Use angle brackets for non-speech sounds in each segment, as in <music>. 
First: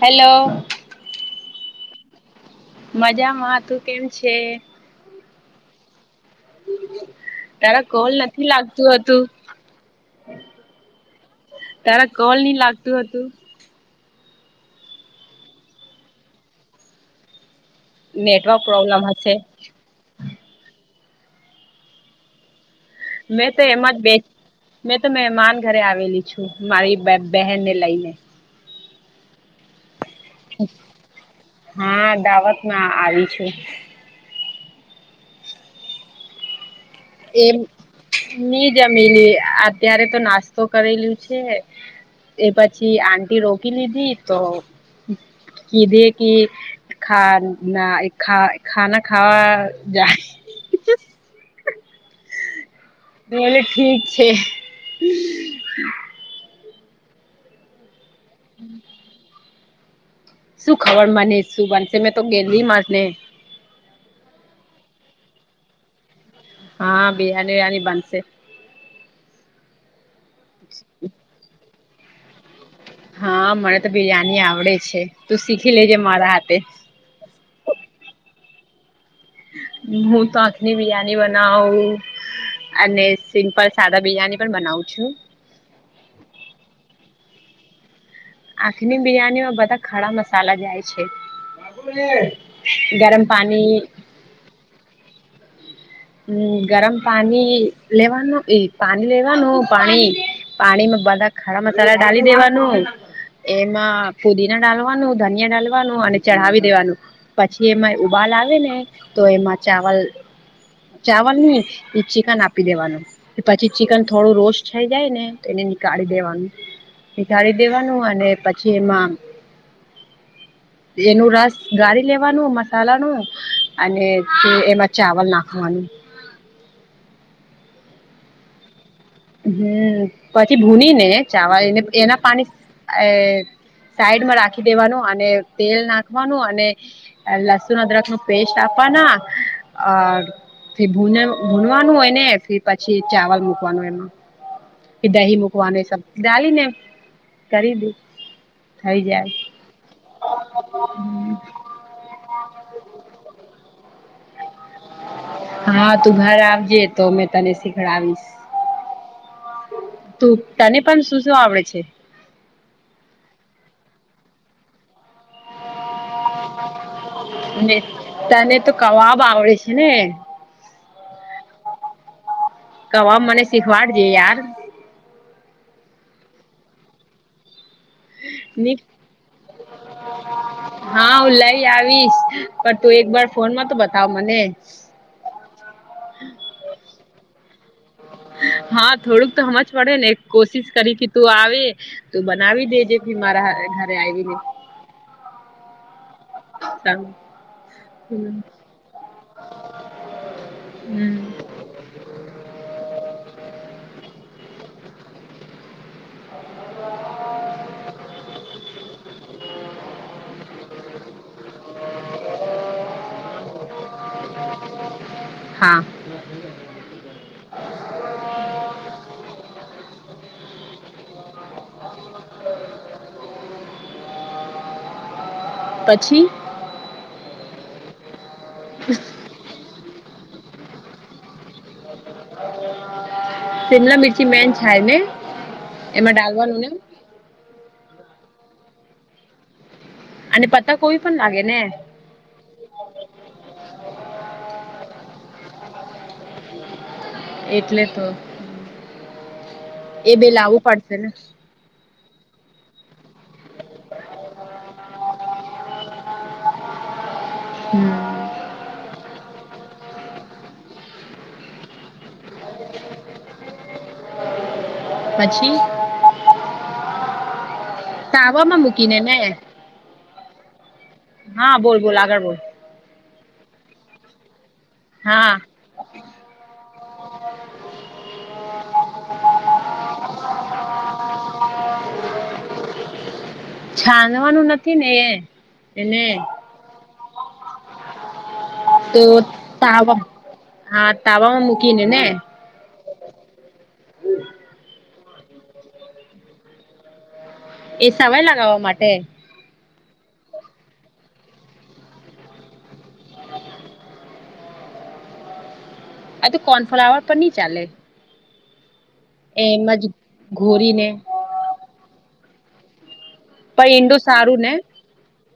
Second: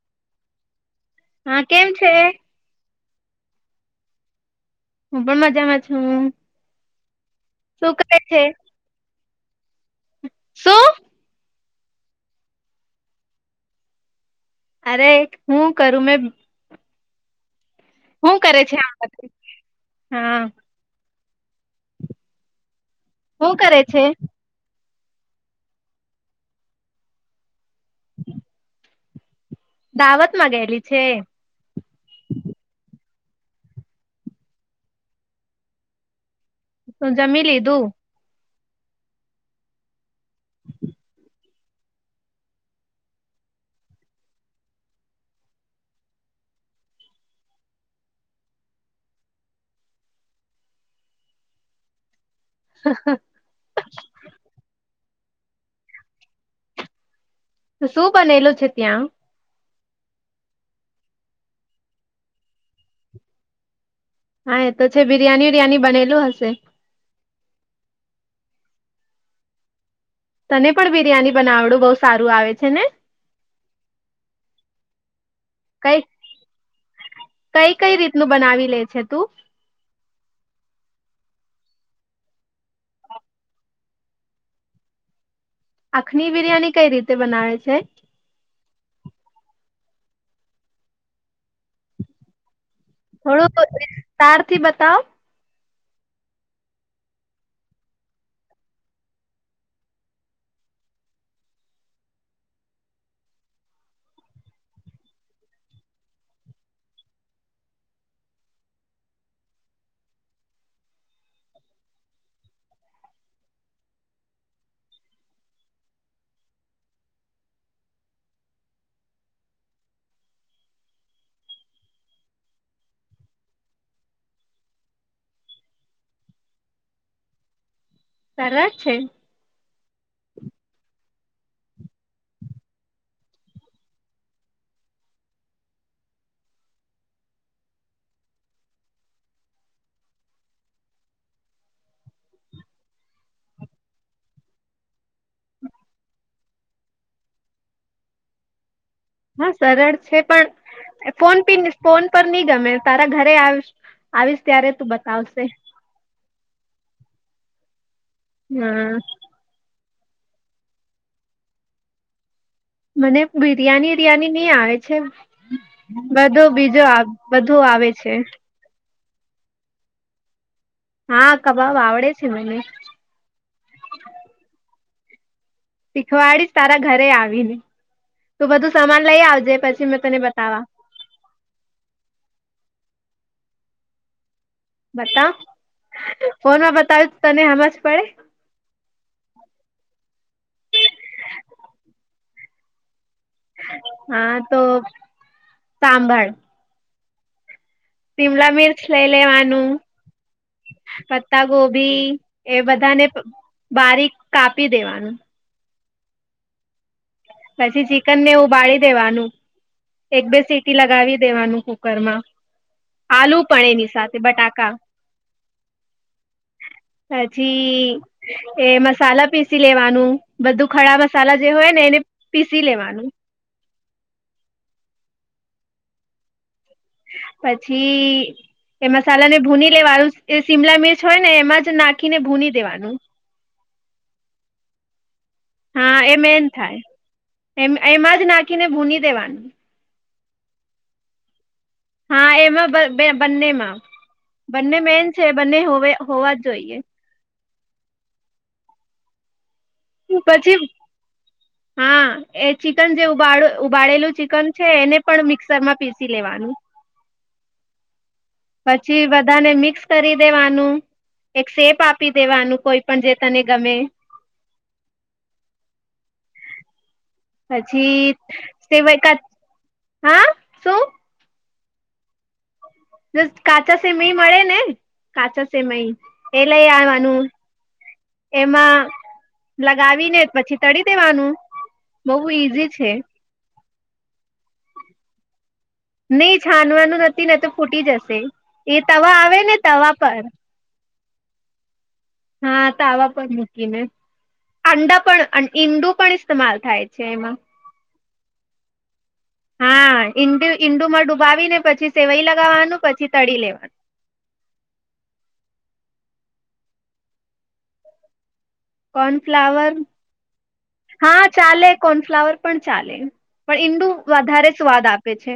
Hello. હા, કેમ છે? મજામાં, તું કેમ છે? હું પણ મજામાં છું. તારા શું કોલ કરે છે નથી લાગતું હતું. શું તારા કોલ નહી લાગતું હતું. અરે હું કરું મેં શું નેટવર્ક કરે છે પ્રોબ્લમ આ હશે હા મેં હું તો કરે એમાં જ છે બે મેં તો મહેમાન ઘરે આવેલી છું મારી બેહ-બહેનને લઈને. દાવત માં ગયેલી છે? હા, દાવત માં આવી છું. તું જમી એમ લીધું? ની જમીલી અત્યારે તો નાસ્તો કરેલું છે. એ પછી આંટી રોકી લીધી તો કીધે કી ખા ના એ ખા ખાના ખાવા જાય <inaudible> મેલે ઠીક છે. શું બનેલું છે ત્યાં. શું ખબર મને શું બનશે, મેં તો ગેલી માર <unintelligible> ને હા એ તો છે બિરિયાની વીરિયાની બનેલું હશે. હા બિરિયાની વિરયાની બનશે તને પણ બિરિયાની બનાવડું બહુ સારું આવે છે ને હા મને તો બિરયાની આવડે છે તું શીખી લેજે કઈ મારા હાથે કઈ કઈ રીતનું બનાવી લે છે. તું હું તો આંખની બિરયાની બનાવ. અને સિમ્પલ સાદા બિરિયાની પણ બનાવું છું. આંખની બિરિયાની કઈ રીતે બનાવે છે. આખની બિરિયાનીમાં બધા ખરા મસાલા જાય છે ગરમ થોડુંક પાણી વિસ્તાર થી બતાવો. હમ્મ ગરમ પાણી લેવાનું પાણી લેવાનું પાણી પાણીમાં બધા ખરા મસાલા ડાલી દેવાનું એમાં પુદીના ડાલવાનું ધનિયા ડાલવાનું અને ચઢાવી દેવાનું પછી એમાં ઉબાલ આવે ને તો એમાં ચાવલ ચાવલ ને એ ચિકન આપી દેવાનું પછી ચિકન થોડું રોસ્ટ થઈ જાય ને તો એને નીકાળી દેવાનું નીકાળી દેવાનું અને પછી એમાં એનું રસ ગારી લેવાનું મસાલાનું અને એમાં ચાવલ નાખ ખની સલસ છે. હમ્મ પછી ભૂની ને ચાવ એને એના પાણી સાઈડમાં રાખી દેવાનું અને તેલ નાખવાનું અને લસુણ અદરક નુ પેસ્ટ આપવાના ભ ભૂનવાનું હોય ને પછી ચાવલ મૂકવાનું હો એમાં કે દહી મુૂકવાને સબ ડલીને કરી દી થઈ જાય હા, સરળ છે. પણ ફોન પી ફોન પર નહી ગમે તારા ઘરે આવીશ આવીશ ત્યારે તું બતાવશ હા, તું ઘર આવજે તો મે તને શીખડાવીશ. હા તું તને પણ શું શું આવડે છે. મને બિરિયાની વિરિયાની નહ આવે છે બધું બીજો આવ બધું ને આવે છે તને તો કવાબ આવ છે ને હા કબાબ આવડે છે મને કવાબ મને શીખવાડજે યાર શીખવાડીશ તારા ઘરે આવી ને તું બધું ની સમાન લઈ આવજે પછી મેં તને બતાવા હા હું લઈ આવીશ પણ તું એક વાર ફોન માં તો બતાવ મને બતાવ ફોનમાં બતાવ્યું તને હમજ પડે હા થોડુંક તો હમજ પડે ને કોશિશ કરી કે તું આવે તો બનાવી દેજે મારાા હ ઘરે હા આઈવીને તો સાંભળ <unintelligible> શીમલા મિર્ચ લઇ લેવાનું, હમ પતા ગોભી એ બધાને બારીક કાપી દેવાનું. પછી ચિકન ને ઉબાડી દેવાનું એક-બે સીટી લગાવી દેવાનું કુકર માં. આલુ પણ એની સાથે બટાકા. હા. પછી એ મસાલા પીસી લેવાનું, બધું ખડા મસાલા જે હોય ને એને પીસી લેવાનું. પછી? પછી એ મસાલા ને ભૂની લેવાનું, શિ શિમલા મિર્ચ હોય ને એમાં જ નાખીને ભૂની દેવાનું. શિમલા મિરચી મેન છાય ને? હા એમાં એ મેન ડાલવાનું ને? થાય એમ એમાં જ નાખીને ભૂની દેવાની. અને પતાકોબી પણ લાગે ને? હા એમાં બ બે બંનેમાં. બંને મેન છે, બંને હોવે હોવા જ જોઈએ. એટલે તો. એ બે પછી લાવવું પડશે ને? હા. એ ચિકન જેવું <unintelligible> ઉબાળેલું ચિકન છે એને પણ મિક્સર માં પીસી લેવાનું. હમ પછી બધાને મિક્સ કરી દેવાનું, એક શેપ આપી દેવાનું કોઈ પણ જે તને ગમે. પછી? પછી તાવામાં મૂકીને ને <unintelligible> હા શું? હા બોલ-બોલ આગળ બોલ. જસ્ટ કાચા સેમય મળે ને? હા કાચા સેમય, એ લઈ આવવાનું. એમાં લગાવીને પછી તળી દેવાનું, બહુ ઈઝી છે. છાનવાનું નથી ને એ? ની છાનવાનું નથી નતો ફૂટી જશે. એ તો તવા આવે ને તવા તાવા પર હા તાવામાં મૂકી ને ને? હા તાવા પર મૂકીને. અંડા પણ અં ઈંડુ પણ ઇસ્તેમાલ થાય છે એમાં. એ સવાય લગાવવા માટે? હા. ઈંડ-ઈંડુમાં ડૂબાવી ને પછી સેવઈ લગાવવાનું પછી તળી લેવાનું. આ તો કોર્નફ્લાવર પર નહીં ચાલે? કોર્નફ્લાવર, એમાં જ ઘોરીને હા, હા ચાલે. કોર્નફ્લાવર પણ ચાલે. પણ ઈંડુ ઈંડો સારું ને વધારે સ્વાદ આપે છે.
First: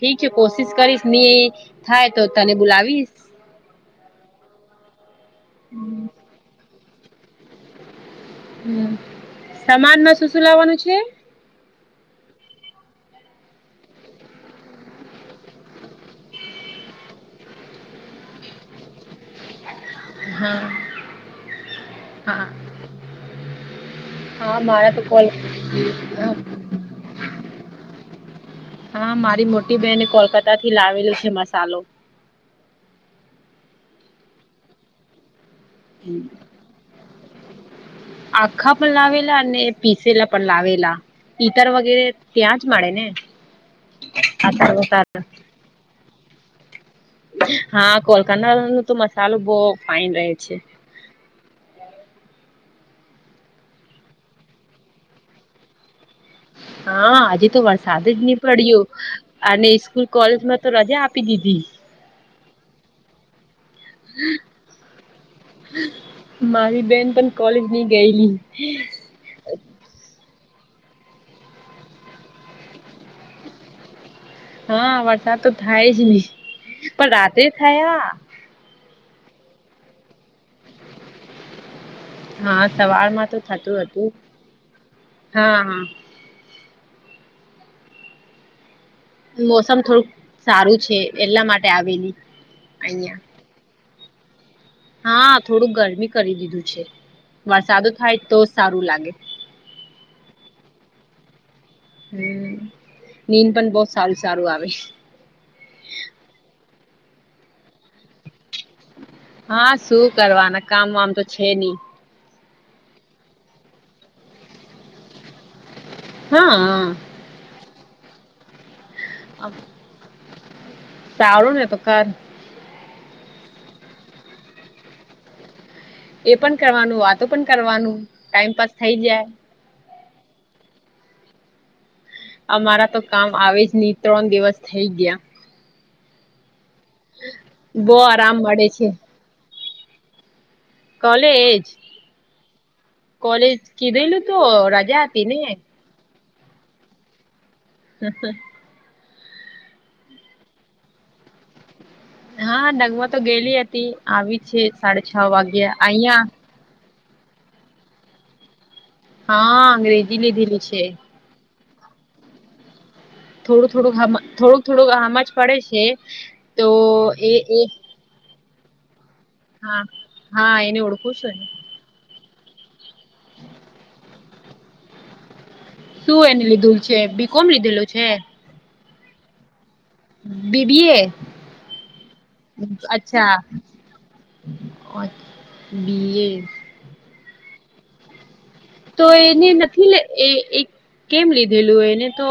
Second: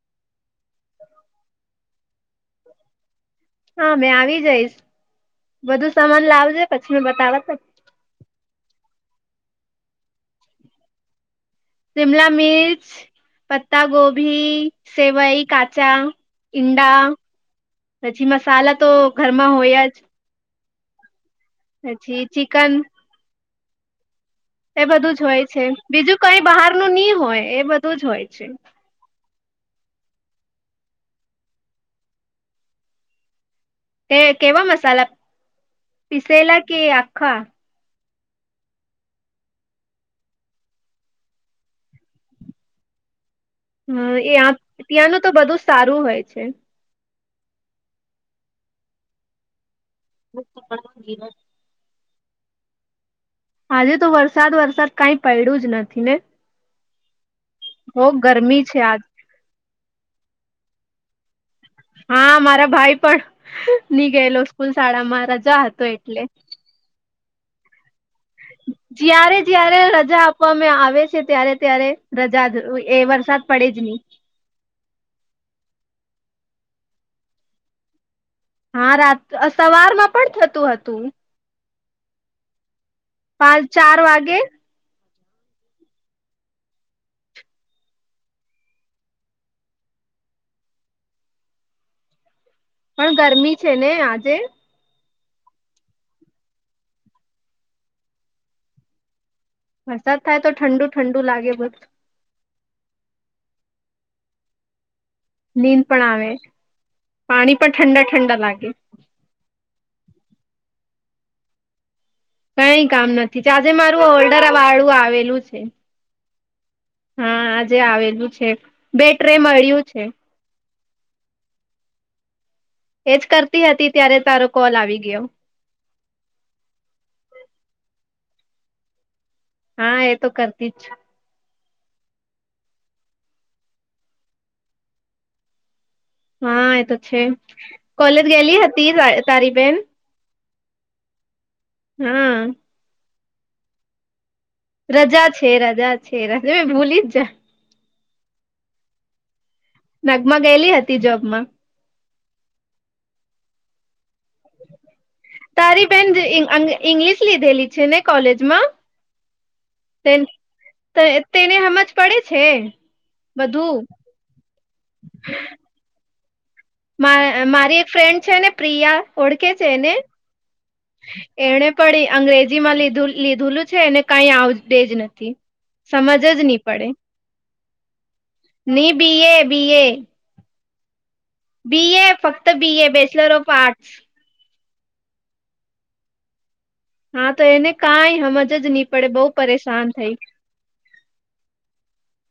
<unintelligible> કોશિશ કરીશ, ની થાય તો તને બોલાવીશ. હા મેં આવી જઈશ. બધું સમાન લાવજે, પછી મેં બતાવત. હમ્મ. સમાનમાં શું-શું લાવવાનું છે? શિમલા મિર્ચ પત્તા ગોભી, સેવઈ, કાચા ઇંડા પછી મસાલા તો ઘરમાં હોય જ. હા. પછી હા ચિકન હા એ મારા તો બધું જ કોલ હોય છે. બીજું કઈ બહારનું ની હોય એ બધું જ હોય છે. હા મારી મોટી બહેને કોલકાતાથી લાવેલું છે મસાલો. તે કેવા મસાલા? પિસેલા કે આખા? આખા પણ લાવેલા અને પીસેલા પણ લાવેલા. ઈતર વગેરે ત્યાં જ મળે ને? હમ આતર એ વતાર ત્યાંનું તો બધું સારું હોય છે. હા કોલકનાનું તો મસાલો બોવ <inaudible> આજે તો વરસાદ વરસાદ કાઈ પડ્યું જ નથી ને? હા આજે તો વરસાદ બહુ જ નહી ગરમી પડ્યો, છે આજ અને સ્કૂલ કોલેજમાં તો રજા આપી દીધી. હા મારા ભાઈ પણ ની ગયેલો સ્કૂલ, શાળામાં રજા હતો એટલે. મારી બેન પણ કોલેજ ની ગયેલી. જયારે જયારે રજા આપવામાં આવે છે ત્યારે ત્યારે રજા એ વરસાદ પડે જ નહી. હા વરસાદ તો થાય જ નહી પણ રાતે થયા. હા રાત સવારમાં પણ થતું હતું. હા સવારમાં તો પાંચ થતું ચાર હતું વાગે. હા હા મોસમ થોડુંક સારું છે એટલા માટે આવેલી. પણ અહિયાં ગરમી છે ને આજે? હા થોડું ગરમી કરી દીધું છે. વરસાદો થાય તો સારું લાગે. વરસાદ થાય તો ઠંડુ ઠંડુ લાગે બધ હમ નીંદ પણ બહુ સારું સારું આવે. નીંદ પણ આવે, પાણી પણ ઠંડા ઠંડા લાગે. હા શું કરવાના કામ વામ તો છે નહી. કઈ કામ નથી. આજે મારું ઓલ્ડર વાળું આવેલું છે. હા હા હા આજે આવેલું છે બેટ્રે મળ્યું છે. સારું ને તો કર. એજ કરતી હતી ત્યારે તારો કોલ આવી ગયો. એ પણ કરવાનું, વાતો પણ કરવાનું, ટાઈમપાસ થઈ જાય. હા એ તો કરતી જ છે. અમારા તો કામ આવે જ ની, ત્રણ દિવસ થઈ ગયા. હા એ તો છે. બહુ કોલેજ આરામ ગેયલી મળે છે હતી તારી બેન? કોલેજ? હમ કોલેજ કીધેલું તો હતી રજા ને છે, રજા છે, રજા મેં ભૂલી જ જા. હહ હહ નગમાં ગયેલી હતી જોબમાં? હા નગમાં તો ગેયલી હતી. આવી છે સાડા છ વાગ્યા તારી બેન અહીંયા ઈંગ્લિશ લીધેલી છે ને કોલેજમાં? હા અંગ્રેજી લીધેલી છે. તેને હમજ પડે છે. થોડું બધું થોડુંક હમ થોડુંક-થોડુંક હમજ પડે છે. તો માર એ એ મારી એક ફ્રેન્ડ છે ને પ્રિયા ઓળખે છે હા એને. હા એને ઓળખું છું ને એને પણી અંગ્રેજી માં લીધું લીધુંલું છે, એને કંઈ આવડેજ નથી. શું સમજ એને જ નહી લીધુંલ પડે છે? બી કોમ લીધેલું છે? ની બી એ, B A. B B A? B A. ફક્ત બી એ. બેચલર અચ્છા ઓફ આર્ટ્સ. <unintelligible> B A. હા તો એને કાંઈ હમજ જ ની તો એને નથી લે એ-એ કેમ લીધેલું, એને તો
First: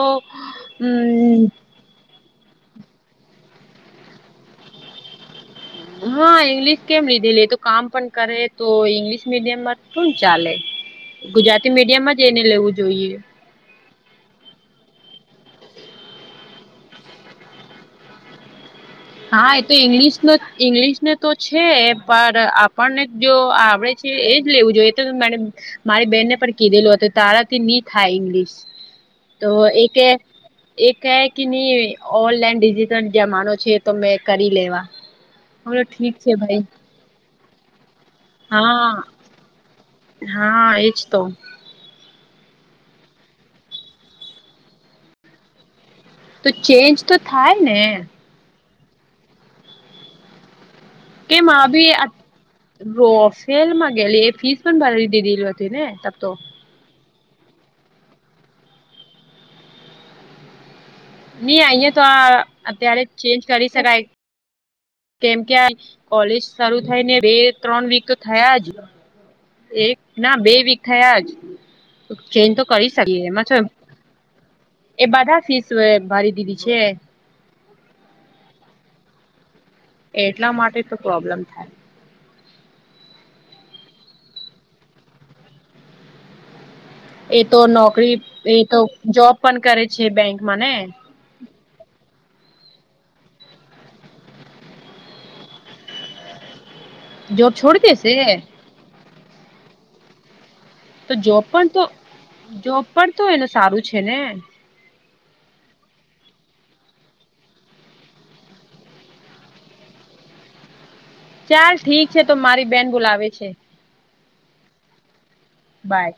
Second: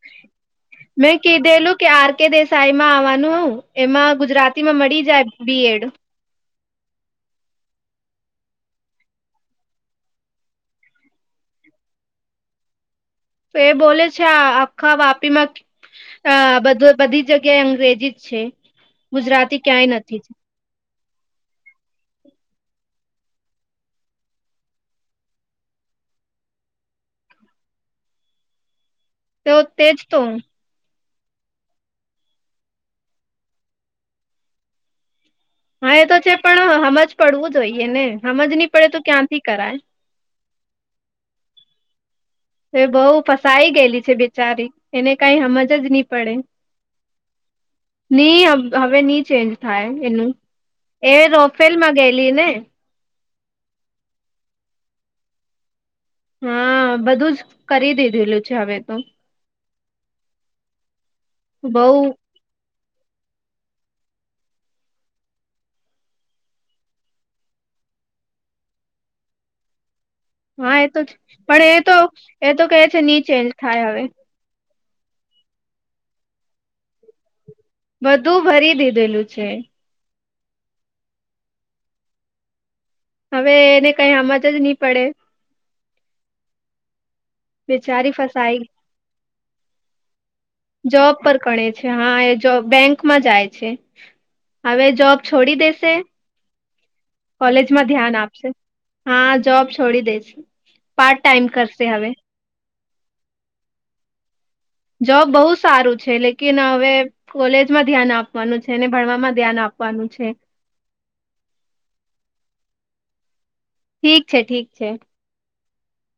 મેં હમ્મ. કીધેલું કે આર કે દેસાઈ માં આવવાનું હોવ. એમાં ગુજરાતી માં મળી જાય બી એડ. હા ઈંગ્લિશ કેમ લીધેલી? એ તો કામ પણ કરે તો ઈંગ્લિશ મીડિયમમાં શું ચાલે? ગુજરાતી મીડિયમમાં જ એને લેવું જોઈએ. એ બોલે છે આ આખા વાપીમાં આ બધું બધી જગ્યાએ અંગ્રેજી જ છે. હા. ગુજરાતી એ તો ક્યાંય ઇંગ્લિશ નથી નો જ ઇંગ્લિશનો તો છે, પણ આપણને જો આવડે છે એજ લેવું જોઈએ <unintelligible> મારી બેનને પણ કીધેલું હતું તારા થી ની થાય ઇંગ્લિશ. તો એ તેજ કહે તો એ કહે કે ની ઓનલાઈન ડિજિટલ જમાનો છે તો મેં કરી લેવા. હલો હા એ ઠીક તો છે. ભાઈ પણ હમજ પડવું જોઈએ ને. હમજ ની પડે હા તો ક્યાંથી કરાય. હા એજ તો. તો એ બહુ ફસાઈ ગયેલી છે બિચારી. એને કંઈ હમજ જ ની તો ચેન્જ તો થાય ને? ની હમ હવે ની ચેન્જ થાય એનું. એ કે રોફેલમાં <unintelligible> ગયેલી ને રો ફેલ માં ગયેલી, એ ફીસ પણ ભરી દીધેલી હો છે ને તબ તો. હા. બધુંજ કરી દીધેલું છે હવે તો. ની બઉ અહિયાં તો આ અત્યારે ચેન્જ કરી શકાય. કેમ કે આ કોલેજ શરુ થઈ ને બે ત્રણ વીક થયાં હજું. એક ના બે હા વીક એ તો છે, થયાં હજું. પણ એ તો ચેન્જ એ તો કહે કરી છે શકીએ ની એમાં ચેન્જ થાય <unintelligible> હવે એ બધા ફીસ ભરી દીધી છે? બધું ભરી દીધેલું છે. એટલાં માટે તો પ્રોબ્લેમ થાય હવે એને કાંઈ હમજ જ ની પડે. એ તો બેચારી નોકરી, ફસાઈ ઈતો જોબ પણ કરે છે બેંકમાં ને? કરે છે, હાં એ જોબ, બેંક માં જાય છે. હવે જોબ છોડી દેશે. જોબ છોડી કોલેજમાં દેશે ધ્યાન આપશે. હા જોબ છોડી દેશ. તો જોબ પણ તો, જોબ પણ તો એને સારું છે ને? જોબ બહું સારું છે. લેકિન હવે કોલેજ માં ધ્યાન આપવાનું છે, ને ભણવામાં ધ્યાન આપવાનું છે. ચાલ ઠીક છે તો મારી બેન બોલાવે છે. ઠીક છે ઠીક છે. બાય.